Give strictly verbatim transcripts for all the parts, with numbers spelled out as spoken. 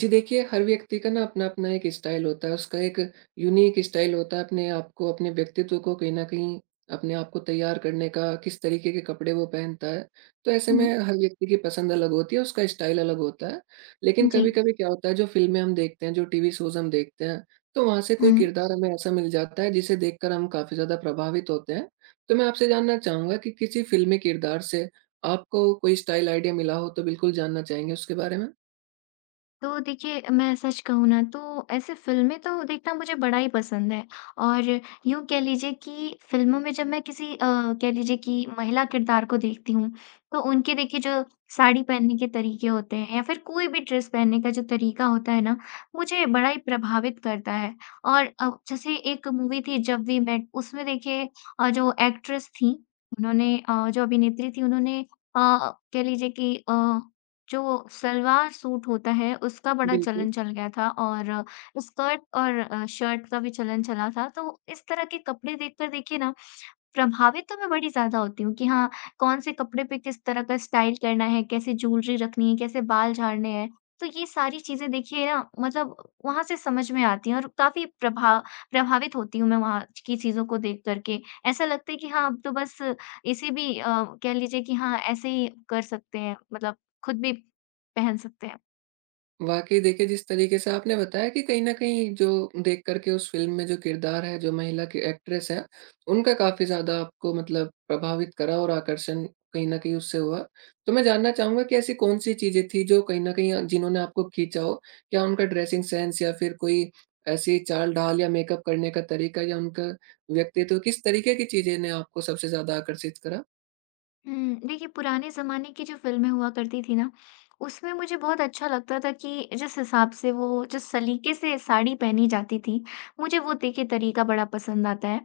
जी देखिए, हर व्यक्ति का ना अपना-अपना एक स्टाइल होता है, उसका एक यूनिक स्टाइल होता है, अपने आप को, अपने व्यक्तित्व को कहीं न कहीं अपने आप को तैयार करने का, किस तरीके के कपड़े वो पहनता है। तो ऐसे हुँ, में हर व्यक्ति की पसंद अलग होती है, उसका स्टाइल अलग होता है। लेकिन जी। कभी-कभी क्या होता है, जो फ़िल्में हम देखते हैं, जो टीवी शोज़ हम देखते हैं, तो वहाँ से कोई हुँ। किरदार हमें ऐसा मिल जाता है, जिसे देखकर हम काफ़ी ज़्यादा प्रभावित होते हैं। तो मैं आपसे जानना चाहूँगा कि किसी फ़िल्मी किरदार से आपको कोई स्टाइल आइडिया मिला हो, तो बिल्कुल जानना चाहेंगे उसके बारे में? तो देखिए मैं सच कहूँ ना तो ऐसे फ़िल्में तो देखना मुझे बड़ा ही पसंद है और यूँ कह लीजिए कि फ़िल्मों में जब मैं किसी अ, कह लीजिए कि महिला किरदार को देखती हूँ, तो उनके देखिए जो साड़ी पहनने के तरीके होते हैं या फिर कोई भी ड्रेस पहनने का जो तरीका होता है ना, मुझे बड़ा ही प्रभावित करता है। और अ, जैसे एक मूवी थी जब वी मेट उसमें देखिए अ, जो एक्ट्रेस थीं, उन्होंने अ, जो अभिनेत्री थी उन्होंने अ, कह लीजिए कि अ जो सलवार सूट होता है, उसका बड़ा बिल्कुल। चलन चल गया था और स्कर्ट और अ, शर्ट का भी चलन चला था। तो इस तरह के कपड़े देखकर देखिए ना प्रभावित तो मैं बड़ी ज़्यादा होती हूँ कि हाँ, कौन से कपड़े पे किस तरह का स्टाइल करना है, कैसे ज्वेलरी रखनी है, कैसे बाल झाड़ने हैं। तो ये सारी चीज़ें देखिए ना मतलब वहाँ से समझ में आती हैं और काफ़ी प्रभा प्रभावित होती हूँ मैं वहाँ की चीज़ों को देख कर के। ऐसा लगता है कि हाँ, अब तो बस इसे भी अ, कह लीजिए कि हाँ, ऐसे ही कर सकते हैं, मतलब खुद भी पहन सकते हैं। वाक़ई देखिए, जिस तरीके से आपने बताया कि कहीं न कहीं जो देख कर के उस फ़िल्म में जो किरदार है, जो महिला की एक्ट्रेस है, उनका काफ़ी ज़्यादा आपको मतलब प्रभावित करा और आकर्षण कहीं न कहीं उससे हुआ। तो मैं जानना चाहूँगा कि ऐसी कौन-सी चीज़ें थी जो कहीं न कहीं अ, जिन्होंने आपको खींचा हो? क्या उनका ड्रेसिंग सेंस या फिर कोई ऐसी चाल-ढाल या मेकअप करने का तरीका या उनका व्यक्तित्व, किस तरीके की चीज़ें ने आपको सबसे ज़्यादा आकर्षित करा? हुँ, देखिए पुराने ज़माने की जो फ़िल्में हुआ करती थी ना, उसमें मुझे बहुत अच्छा लगता था कि जिस हिसाब से वो जिस सलीके से साड़ी पहनी जाती थी, मुझे वो देखिए तरीका बड़ा पसंद आता है।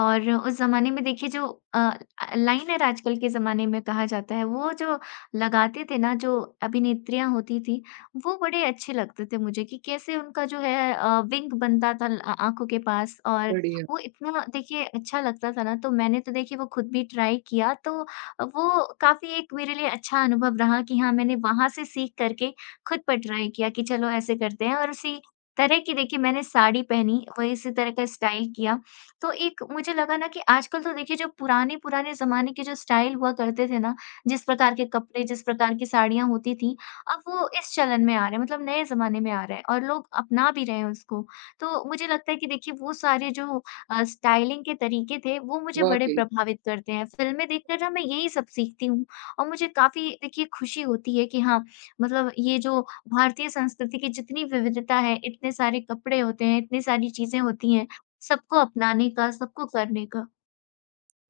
और उस ज़माने में देखिए जो अ, अ, लाइनर आजकल के ज़माने में कहा जाता है, वो जो लगाते थे ना जो अभिनेत्रियाँ होती थी, वो बड़े अच्छे लगते थे मुझे कि कैसे उनका जो है अ, विंग बनता था अ, आँखों के पास और बढ़िया, वो इतना देखिए अच्छा लगता था ना, तो मैंने तो देखिए वो खुद भी ट्राई किया तो वो काफ़ी एक मेरे लिए अच्छा अनुभव रहा कि हाँ, मैंने वहाँ से सीख कर के खुद पर ट्राई किया कि चलो ऐसे करते हैं और उसी तरह की देखिए मैंने साड़ी पहनी, वही इसी तरह का स्टाइल किया। तो एक मुझे लगा ना कि आजकल तो देखिए जो पुराने-पुराने ज़माने के जो स्टाइल हुआ करते थे ना, जिस प्रकार के कपड़े, जिस प्रकार की साड़ियाँ होती थीं, अब वो इस चलन में आ रहे हैं, मतलब नए ज़माने में आ रहा है और लोग अपना भी रहे हैं उसको। तो मुझे लगता है कि देखिए वो सारे जो अ, स्टाइलिंग के तरीके थे, वो मुझे बड़े वाक़ई। प्रभावित करते हैं। फ़िल्में देखकर ना मैं यही सब सीखती हूँ और मुझे काफ़ी देखिए खुशी होती है कि हाँ, मतलब ये जो भारतीय संस्कृति की जितनी विविधता है, इतने सारे कपड़े होते हैं, इतनी सारी चीज़ें होती हैं, सबको अपनाने का, सबको करने का।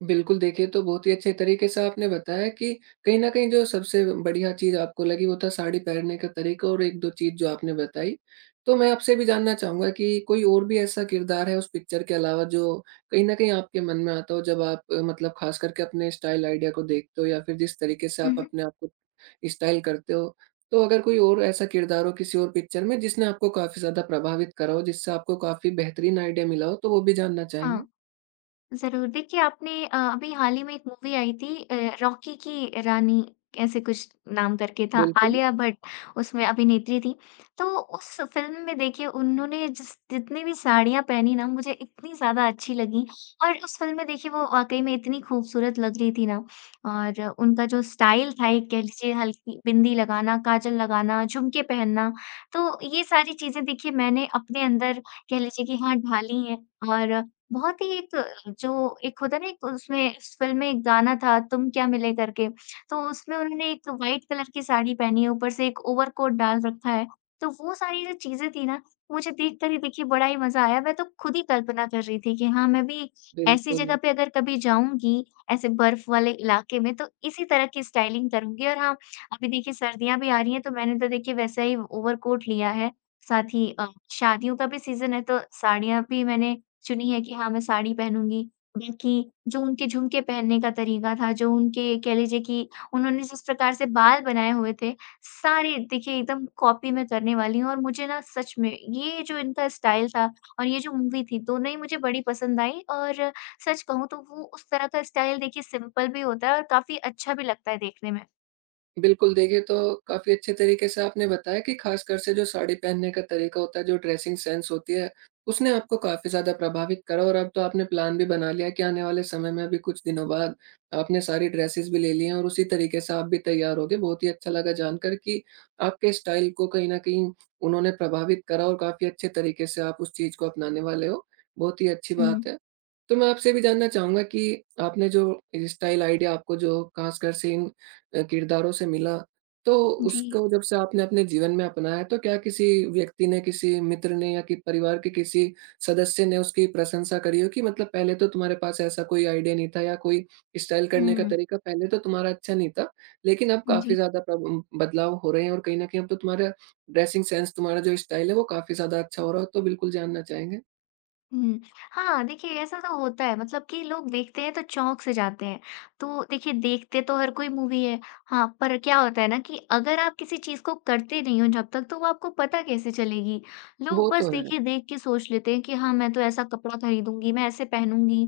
बिल्कुल, देखिए तो बहुत ही अच्छे तरीके से आपने बताया कि कहीं न कहीं जो सबसे बढ़िया चीज़ आपको लगी वो था साड़ी पहनने का तरीका और एक दो चीज़ जो आपने बताई। तो मैं आपसे भी जानना चाहूँगा कि कोई और भी ऐसा किरदार है उस पिक्चर के अलावा जो कहीं न कहीं आपके मन में आता हो जब आप अ, मतलब ख़ास करके अपने स्टाइल आइडिया को देखते हो या फिर जिस तरीके से आप हुँ, हुँ। अपने आप को स्टाइल करते हो? तो अगर कोई और ऐसा किरदार हो किसी और पिक्चर में जिसने आपको काफ़ी ज़्यादा प्रभावित करा हो, जिससे आपको काफ़ी बेहतरीन आइडिया मिला हो, तो वो भी जानना चाहेंगे? हाँ। ज़रूर। देखिए आपने अ, अभी हाल ही में एक मूवी आई थी अ, रॉकी की रानी ऐसे कुछ नाम करके था, बिल्कुल, आलिया भट्ट उसमें अभिनेत्री थी। तो उस फ़िल्म में देखिए उन्होंने जिस जितनी भी साड़ियाँ पहनी ना मुझे इतनी ज़्यादा अच्छी लगी और उस फ़िल्म में देखिए वो वाक़ई में इतनी खूबसूरत लग रही थी ना और उनका जो स्टाइल था एक कह लीजिए हल्की बिंदी लगाना, काजल लगाना, झुमके पहनना, तो ये सारी चीज़ें देखिए मैंने अपने अंदर कह लीजिए कि हाँ, ढाली हैं और बहुत ही एक जो एक होता है ना एक उसमें उस फ़िल्म में एक गाना था तुम क्या मिले करके, तो उसमें उन्होंने एक वाइट कलर की साड़ी पहनी है, ऊपर से एक ओवरकोट डाल रखा है। तो वो सारी जो चीज़ें थी ना, मुझे देखकर ही देखिए बड़ा ही मज़ा आया। मैं तो खुद ही कल्पना कर रही थी कि हाँ, मैं भी ऐसी जगह बिल्कुल। पे अगर कभी जाऊँगी, ऐसे बर्फ वाले इलाके में तो इसी तरह की स्टाइलिंग करूँगी। और हाँ, अभी देखिए सर्दियाँ भी आ रही हैं तो मैंने तो देखिए वैसा ही ओवरकोट लिया है। साथ ही अ, शादियों का भी सीज़न है तो साड़ियाँ भी मैंने चुनी है कि हाँ, मैं साड़ी पहनूँगी। बाकी जो उनके झुमके पहनने का तरीका था, जो उनके कह लीजिए कि उन्होंने जिस प्रकार से बाल बनाए हुए थे, सारे देखिए एकदम कॉपी मैं करने वाली हूँ और मुझे ना सच में ये जो इनका स्टाइल था और ये जो मूवी थी, दोनों ही मुझे बड़ी पसंद आई और सच कहूँ तो वो उस तरह का स्टाइल देखिए सिंपल भी होता है और काफ़ी अच्छा भी लगता है देखने में। बिल्कुल, देखिए तो काफ़ी अच्छे तरीके से आपने बताया कि ख़ासकर से जो साड़ी पहनने का तरीका होता है, जो ड्रेसिंग सेंस होती है, उसने आपको काफ़ी ज़्यादा प्रभावित करा और अब तो आपने प्लान भी बना लिया कि आने वाले समय में अभी कुछ दिनों बाद आपने सारी ड्रेसेस भी ले ली हैं और उसी तरीके से आप भी तैयार होगे। बहुत ही अच्छा लगा जानकर कि आपके स्टाइल को कहीं न कहीं उन्होंने प्रभावित करा और काफ़ी अच्छे तरीके से आप उस चीज़ को अपनाने वाले हो, बहुत ही अच्छी हुँ। बात है। तो मैं आपसे भी जानना चाहूँगा कि आपने जो स्टाइल आइडिया आपको जो ख़ासकर से इन अ, किरदारों से मिला, तो जी। उसको जब से आपने अपने जीवन में अपनाया, तो क्या किसी व्यक्ति ने, किसी मित्र ने या कि परिवार के किसी सदस्य ने उसकी प्रशंसा करी हो कि मतलब पहले तो तुम्हारे पास ऐसा कोई आइडिया नहीं था या कोई स्टाइल करने का हुँ। तरीका पहले तो तुम्हारा अच्छा नहीं था, लेकिन अब जी। काफ़ी ज़्यादा प्रब बदलाव हो रहे हैं और कहीं न कहीं अब तो तुम्हारा ड्रेसिंग सेंस, तुम्हारा जो स्टाइल है, वो काफ़ी ज़्यादा अच्छा हो रहा हो, तो बिल्कुल जानना चाहेंगे? हुँ। हाँ, देखिए ऐसा तो होता है मतलब कि लोग देखते हैं तो चौंक से जाते हैं। तो देखिए देखते तो हर कोई मूवी है। हाँ, पर क्या होता है ना कि अगर आप किसी चीज़ को करते नहीं हो जब तक तो वो आपको पता कैसे चलेगी? लोग वो बस तो है। देखिए देख के सोच लेते हैं कि हाँ, मैं तो ऐसा कपड़ा खरीदूँगी, मैं ऐसे पहनूँगी,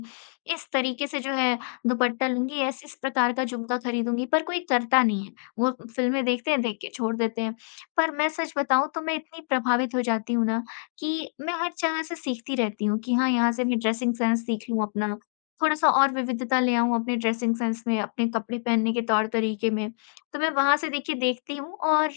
इस तरीके से जो है दुपट्टा लूँगी, ऐसे इस प्रकार का झुमका खरीदूँगी पर कोई करता नहीं है। वो फ़िल्में देखते हैं, देख के छोड़ देते हैं। पर मैं सच बताऊँ तो मैं इतनी प्रभावित हो जाती हूँ ना कि मैं हर जगह से सीखती रहती हूँ कि हाँ, यहाँ से मैं ड्रेसिंग सेंस सीख लूँ अपना, थोड़ा-सा और विविधता ले आऊँ अपने ड्रेसिंग सेंस में, अपने कपड़े पहनने के तौर-तरीके में। तो मैं वहाँ से देखिए देखती हूँ और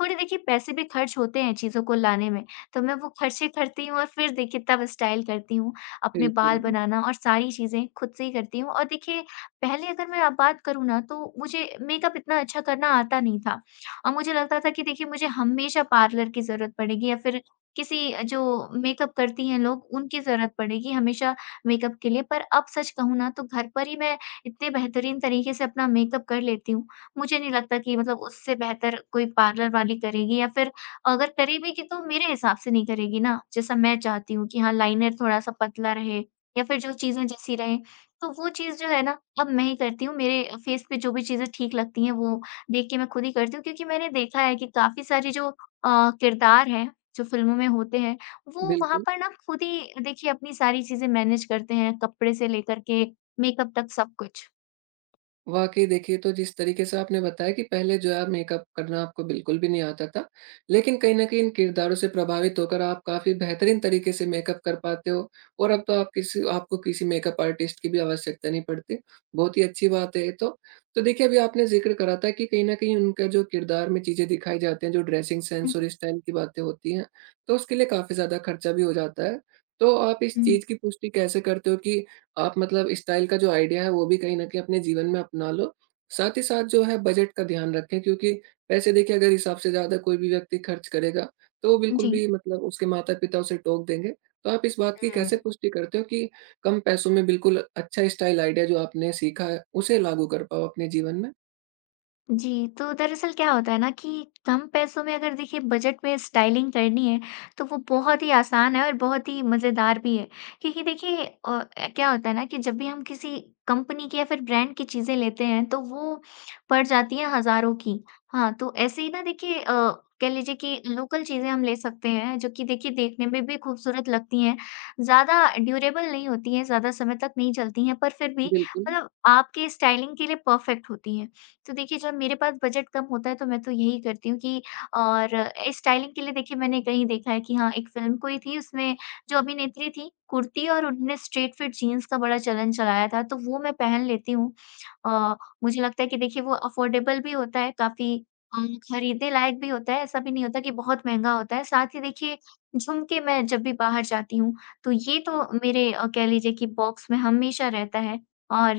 थोड़े देखिए पैसे भी खर्च होते हैं चीज़ों को लाने में, तो मैं वो खर्चे करती हूँ और फिर देखिए तब स्टाइल करती हूँ, अपने बाल बिल्कुल, बनाना और सारी चीज़ें खुद से ही करती हूँ। और देखिए पहले अगर मैं अब बात करूँ ना, तो मुझे मेकअप इतना अच्छा करना आता नहीं था और मुझे लगता था कि देखिए मुझे हमेशा पार्लर की ज़रूरत पड़ेगी या फिर किसी जो मेकअप करती हैं लोग उनकी ज़रूरत पड़ेगी हमेशा मेकअप के लिए। पर अब सच कहूँ ना तो घर पर ही मैं इतने बेहतरीन तरीके से अपना मेकअप कर लेती हूँ। मुझे नहीं लगता कि मतलब उससे बेहतर कोई पार्लर वाली करेगी या फिर अगर करेगी तो मेरे हिसाब से नहीं करेगी ना, जैसा मैं चाहती हूँ कि हाँ लाइनर थोड़ा-सा पतला रहे या फिर जो चीज़ें जैसी रहें। तो वो चीज़ जो है ना अब मैं ही करती हूँ। मेरे फेस पे जो भी चीज़ें ठीक लगती हैं वो देख के मैं खुद ही करती हूँ क्योंकि मैंने देखा है कि काफ़ी सारी जो अ, किरदार हैं जो फ़िल्मों में होते हैं, वो वहाँ बिल्कुल। पर ना खुद ही देखिए अपनी सारी चीज़ें मैनेज करते हैं, कपड़े से लेकर के मेकअप तक सब कुछ। वाक़ई देखिए, तो जिस तरीके से आपने बताया कि पहले जो है मेकअप करना आपको बिल्कुल भी नहीं आता था। लेकिन कहीं न कहीं इन किरदारों से प्रभावित होकर आप काफ़ी बेहतरीन तरीके से मेकअप कर पाते हो और अब तो आप किसी आपको किसी मेकअप आर्टिस्ट की भी आवश्यकता नहीं पड़ती। बहुत ही अच्छी बात है ये तो। तो देखिए, अभी आपने ज़िक्र करा था कि कहीं न कहीं उनका जो किरदार में चीज़ें दिखाई जाती हैं, जो ड्रेसिंग हुँ, सेंस हुँ। और स्टाइल की बातें होती हैं, तो उसके लिए काफ़ी ज़्यादा खर्चा भी हो जाता है। तो आप इस हुँ। चीज़ की पुष्टि कैसे करते हो कि आप मतलब स्टाइल का जो आइडिया है वो भी कहीं न कहीं अपने जीवन में अपना लो। साथ ही साथ जो है बजट का ध्यान रखें क्योंकि पैसे देखिए अगर हिसाब से ज़्यादा कोई भी व्यक्ति खर्च करेगा, तो वो बिल्कुल जी। भी मतलब उसके माता-पिता उसे टोक देंगे। तो आप इस बात की हुँ। कैसे पुष्टि करते हो कि कम पैसों में बिल्कुल अच्छा स्टाइल आइडिया जो आपने सीखा है, उसे लागू कर पाओ अपने जीवन में? जी, तो दरअसल क्या होता है ना कि कम पैसों में अगर देखिए बजट में स्टाइलिंग करनी है, तो वो बहुत ही आसान है और बहुत ही मज़ेदार भी है। क्योंकि देखिए अ, क्या होता है ना कि जब भी हम किसी कंपनी की या फिर ब्रांड की चीज़ें लेते हैं, तो वो पड़ जाती हैं हज़ारों की। हाँ, तो ऐसे ही ना देखिए अ, कह लीजिए कि लोकल चीज़ें हम ले सकते हैं, जो कि देखिए देखने में भी खूबसूरत लगती हैं। ज़्यादा ड्यूरेबल नहीं होती हैं, ज़्यादा समय तक नहीं चलती हैं, पर फिर भी बिल्कुल, मतलब आपके स्टाइलिंग के लिए परफ़ेक्ट होती हैं। तो देखिए जब मेरे पास बजट कम होता है तो मैं तो यही करती हूँ कि और स्टाइलिंग के लिए देखिए मैंने कहीं देखा है कि हाँ एक फ़िल्म कोई थी उसमें जो अभिनेत्री थी कुर्ती और उन्होंने स्ट्रेट फिट जीन्स का बड़ा चलन चलाया था तो वो मैं पहन लेती हूँ। अ, मुझे लगता है कि देखिए वो अफ़ोर्डेबल भी होता है काफ़ी अ, खरीदने लायक भी होता है, ऐसा भी नहीं होता कि बहुत महँगा होता है। साथ ही देखिए झुमके मैं जब भी बाहर जाती हूँ तो ये तो मेरे अ, कह लीजिए कि बॉक्स में हमेशा रहता है और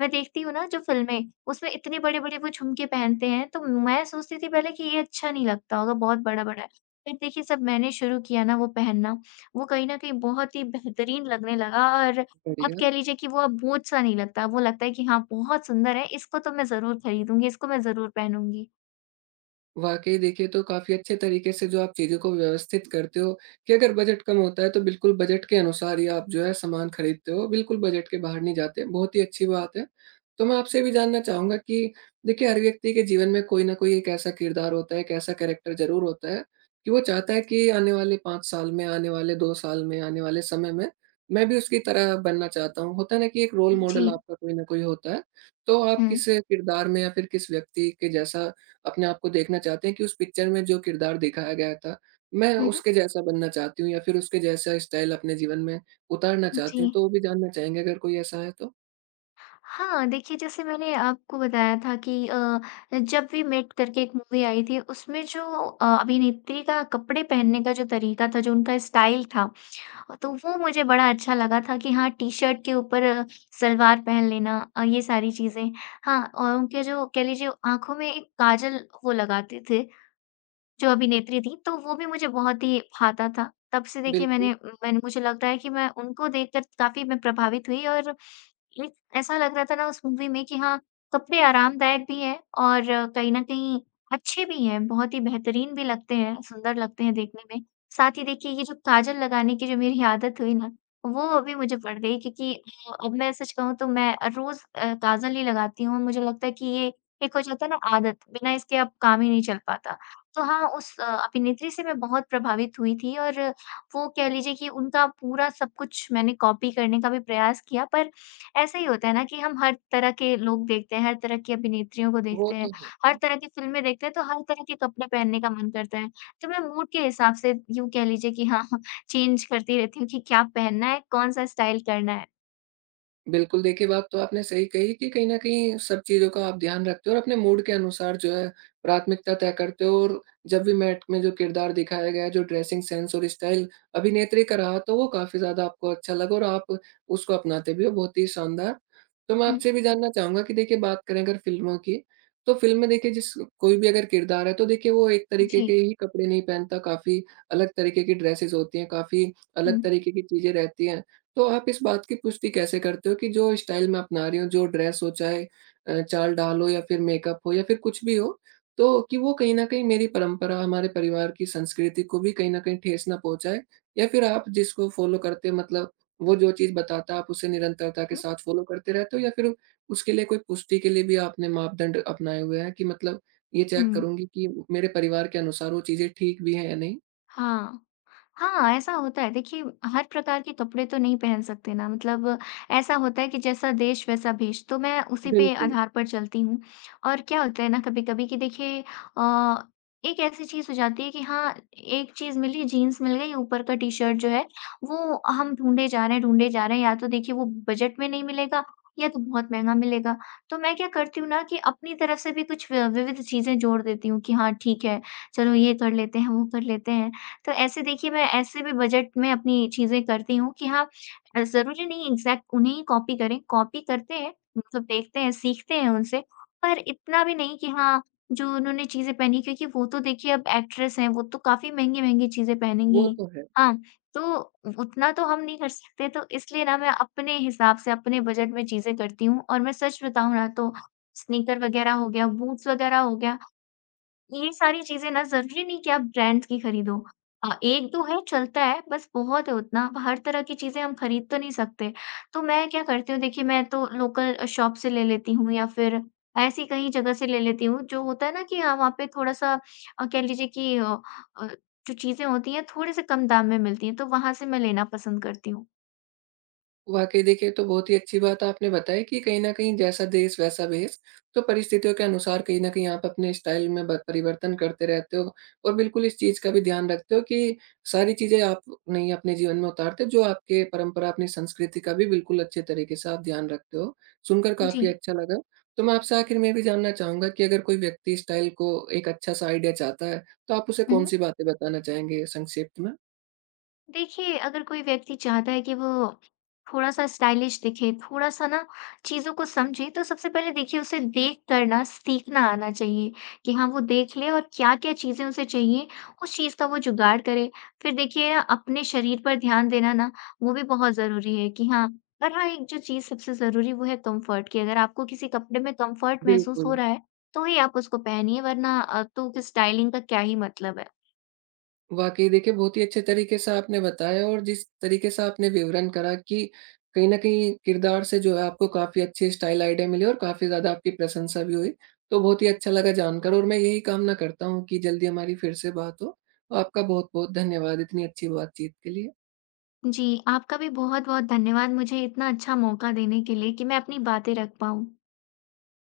मैं देखती हूँ ना जो फ़िल्में, उसमें इतने बड़े-बड़े वो झुमके पहनते हैं, तो मैं सोचती थी पहले कि ये अच्छा नहीं लगता होगा, बहुत बड़ा-बड़ा है। फिर देखिए जब मैंने शुरू किया ना वो पहनना, वो कहीं न कहीं बहुत ही बेहतरीन लगने लगा और आप बढ़िया। कह लीजिए कि वो अब बोझ-सा नहीं लगता, वो लगता है कि हाँ, बहुत सुंदर है, इसको तो मैं ज़रूर खरीदूँगी, इसको मैं ज़रूर पहनूँगी। वाक़ई देखिए, तो काफ़ी अच्छे तरीके से जो आप चीज़ों को व्यवस्थित करते हो कि अगर बजट कम होता है, तो बिल्कुल बजट के अनुसार ही आप जो है सामान खरीदते हो, बिल्कुल बजट के बाहर नहीं जाते, बहुत ही अच्छी बात है। तो मैं आपसे ये भी जानना चाहूँगा कि देखिए, हर व्यक्ति के जीवन में कोई न कोई एक ऐसा किरदार होता है, एक ऐसा कैरेक्टर ज़रूर होता है कि वो चाहता है कि आने वाले पाँच साल में, आने वाले दो साल में, आने वाले समय में, मैं भी उसकी तरह बनना चाहता हूँ। होता है ना कि एक रोल जी। मॉडल आपका कोई न कोई होता है, तो आप हुँ। किस किरदार में या फिर किस व्यक्ति के जैसा अपने आप को देखना चाहते हैं कि उस पिक्चर में जो किरदार दिखाया गया था, मैं हुँ, हुँ। उसके जैसा बनना चाहती हूँ या फिर उसके जैसा स्टाइल अपने जीवन में उतारना जी। चाहती हूँ, तो वो भी जानना चाहेंगे अगर कोई ऐसा है तो? हाँ, देखिए जैसे मैंने आपको बताया था कि अ, जब वी मेट करके एक मूवी आई थी उसमें जो अ, अभिनेत्री का कपड़े पहनने का जो तरीका था, जो उनका स्टाइल था, तो वो मुझे बड़ा अच्छा लगा था कि हाँ, टी-शर्ट के ऊपर अ, सलवार पहन लेना अ, ये सारी चीज़ें। हाँ, और उनके जो कह लीजिए आँखों में एक काजल वो लगाते थे जो अभिनेत्री थी, तो वो भी मुझे बहुत ही भाता था। तब से देखिए मैंने बिल्कुल, मैंने मुझे लगता है कि मैं उनको देखकर काफ़ी मैं प्रभावित हुई और एक ऐसा लग रहा था ना उस मूवी में कि हाँ, कपड़े आरामदायक भी हैं और कहीं न कहीं अच्छे भी हैं, बहुत ही बेहतरीन भी लगते हैं, सुंदर लगते हैं देखने में। साथ ही देखिए ये जो काजल लगाने की जो मेरी आदत हुई ना, वो अभी मुझे पड़ गई क्योंकि अ, अब मैं सच कहूँ तो मैं रोज़ अ, काजल ही लगाती हूँ। मुझे लगता है कि ये एक हो जाता है ना आदत, बिना इसके अब काम ही नहीं चल पाता। तो हाँ, उस अ, अभिनेत्री से मैं बहुत प्रभावित हुई थी और वो कह लीजिए कि उनका पूरा सब कुछ मैंने कॉपी करने का भी प्रयास किया, पर ऐसा ही होता है ना कि हम हर तरह के लोग देखते हैं, हर तरह की अभिनेत्रियों को वो देखते हैं, तो हर तरह की फ़िल्में देखते हैं, तो हर तरह के कपड़े पहनने का मन करता है। तो मैं मूड के हिसाब से यूँ कह लीजिए कि हाँ, चेंज करती रहती हूँ कि क्या पहनना है, कौन-सा स्टाइल करना है। बिल्कुल, देखिए बात तो आपने सही कही कि कहीं न कहीं सब चीज़ों का आप ध्यान रखते हो और अपने मूड के अनुसार जो है प्राथमिकता तय करते हो और जब भी मैट में जो किरदार दिखाया गया है, जो ड्रेसिंग सेंस और स्टाइल अभिनेत्री का रहा तो वो काफ़ी ज़्यादा आपको अच्छा लगा और आप उसको अपनाते भी हो, बहुत ही शानदार। तो मैं हुँ। आपसे भी जानना चाहूँगा कि देखिए बात करें अगर फ़िल्मों की, तो फ़िल्म में देखिए जिस कोई भी अगर किरदार है तो देखिए वो एक तरीके जी। के ही कपड़े नहीं पहनता, काफ़ी अलग तरीके की ड्रेसेज़ होती हैं, काफ़ी हुँ। अलग तरीके की चीज़ें रहती हैं। तो आप इस बात की पुष्टि कैसे करते हो कि जो स्टाइल मैं अपना रही हूँ, जो ड्रेस हो चाहे अ, चाल-ढाल हो या फिर मेकअप हो या फिर कुछ भी हो, तो कि वो कहीं न कहीं मेरी परंपरा, हमारे परिवार की संस्कृति को भी कहीं न कहीं ठेस ना पहुँचाए? या फिर आप जिसको फ़ॉलो करते हो मतलब वो जो चीज़ बताता है आप उसे निरंतरता के हुँ, साथ फ़ॉलो करते रहते हो या फिर उसके लिए कोई पुष्टि के लिए भी आपने मापदंड अपनाए हुए हैं कि मतलब ये चेक हुँ। करूँगी कि मेरे परिवार के अनुसार वो चीज़ें ठीक भी हैं या नहीं? हाँ। हाँ, ऐसा होता है। देखिए, हर प्रकार के कपड़े तो नहीं पहन सकते ना, मतलब ऐसा होता है कि जैसा देश वैसा भेष, तो मैं उसी पे बिल्कुल। आधार पर चलती हूँ। और क्या होता है ना कभी-कभी कि देखिए अ, एक ऐसी चीज़ हो जाती है कि हाँ, एक चीज़ मिली, जीन्स मिल गई, ऊपर का टी-शर्ट जो है वो हम ढूँढे जा रहे हैं, ढूँढे जा रहे हैं, या तो देखिए वो बजट में नहीं मिलेगा या तो बहुत महँगा मिलेगा। तो मैं क्या करती हूँ ना कि अपनी तरफ से भी कुछ व विविध चीज़ें जोड़ देती हूँ कि हाँ, ठीक है, चलो ये कर लेते हैं, वो कर लेते हैं। तो ऐसे देखिए मैं ऐसे भी बजट में अपनी चीज़ें करती हूँ कि हाँ अ, ज़रूरी नहीं एग्ज़ैक्ट उन्हें ही कॉपी करें, कॉपी करते हैं मतलब देखते हैं, सीखते हैं उनसे, पर इतना भी नहीं कि हाँ, जो उन्होंने चीज़ें पहनी क्योंकि वो तो देखिए अब एक्ट्रेस हैं, वो तो काफ़ी महँगी-महँगी चीज़ें पहनेंगी वो ही। तो है। हाँ, तो उतना तो हम नहीं कर सकते तो इसलिए ना मैं अपने हिसाब से, अपने बजट में चीज़ें करती हूँ और मैं सच बताऊँ ना तो स्नीकर वग़ैरह हो गया, बूट्स वग़ैरह हो गया ये सारी चीज़ें ना ज़रूरी नहीं कि आप ब्रांड्स की खरीदो। अ, एक दो है चलता है बस बहुत है उतना, हर तरह की चीज़ें हम खरीद तो नहीं सकते। तो मैं क्या करती हूँ देखिए मैं तो लोकल शॉप से ले लेती हूँ या फिर ऐसी कहीं जगह से ले लेती हूँ जो होता है ना कि हाँ, वहाँ पे थोड़ा-सा अ, कह लीजिए कि अ अ, जो चीज़ें होती हैं थोड़े से कम दाम में मिलती हैं, तो वहाँ से मैं लेना पसंद करती हूँ। वाकई देखिए तो बहुत ही अच्छी बात आपने बताई कि कहीं न कहीं जैसा देश वैसा भेष, तो परिस्थितियों के अनुसार कहीं न कहीं आप अपने स्टाइल में ब परिवर्तन करते रहते हो और बिल्कुल इस चीज़ का भी ध्यान रखते हो कि सारी चीज़ें आप नहीं अपने जीवन में उतारते जो आपके परंपरा, अपनी संस्कृति का भी बिल्कुल अच्छे तरीके से आप ध्यान रखते हो। सुनकर जी। काफ़ी अच्छा लगा। तो मैं आपसे आखिर में ये भी जानना चाहूँगा कि अगर कोई व्यक्ति स्टाइल को एक अच्छा-सा आइडिया चाहता है, तो आप उसे हुँ, हुँ। कौन-सी बातें बताना चाहेंगे संक्षिप्त में? देखिए, अगर कोई व्यक्ति चाहता है कि वो थोड़ा-सा स्टाइलिश दिखे, थोड़ा-सा ना चीज़ों को समझे, तो सबसे पहले देखिए उसे देख कर ना सीखना आना चाहिए कि हाँ, वो देख ले और क्या-क्या चीज़ें उसे चाहिए, उस चीज़ का वो जुगाड़ करे। फिर देखिए ना अपने शरीर पर ध्यान देना ना, वो भी बहुत ज़रूरी है कि हाँ और हाँ, एक जो चीज़ सबसे ज़रूरी वो है कम्फ़र्ट कि अगर आपको किसी कपड़े में कम्फ़र्ट महसूस हो बिल्कुल। रहा है, तो ही आप उसको पहनिए वरना अ, तो स्टाइलिंग का क्या ही मतलब है। वाक़ई देखिए, बहुत ही अच्छे तरीके से आपने बताया और जिस तरीके से आपने विवरण करा कि कहीं न कहीं किरदार से जो है आपको काफ़ी अच्छी स्टाइल आइडिया मिली और काफ़ी ज़्यादा आपकी प्रशंसा भी हुई। तो बहुत ही अच्छा लगा जानकर और मैं यही कामना करता हूँ कि जल्दी हमारी फिर से बात हो। आपका बहुत-बहुत धन्यवाद इतनी अच्छी बातचीत के लिए। जी, आपका भी बहुत-बहुत धन्यवाद मुझे इतना अच्छा मौका देने के लिए कि मैं अपनी बातें रख पाऊँ।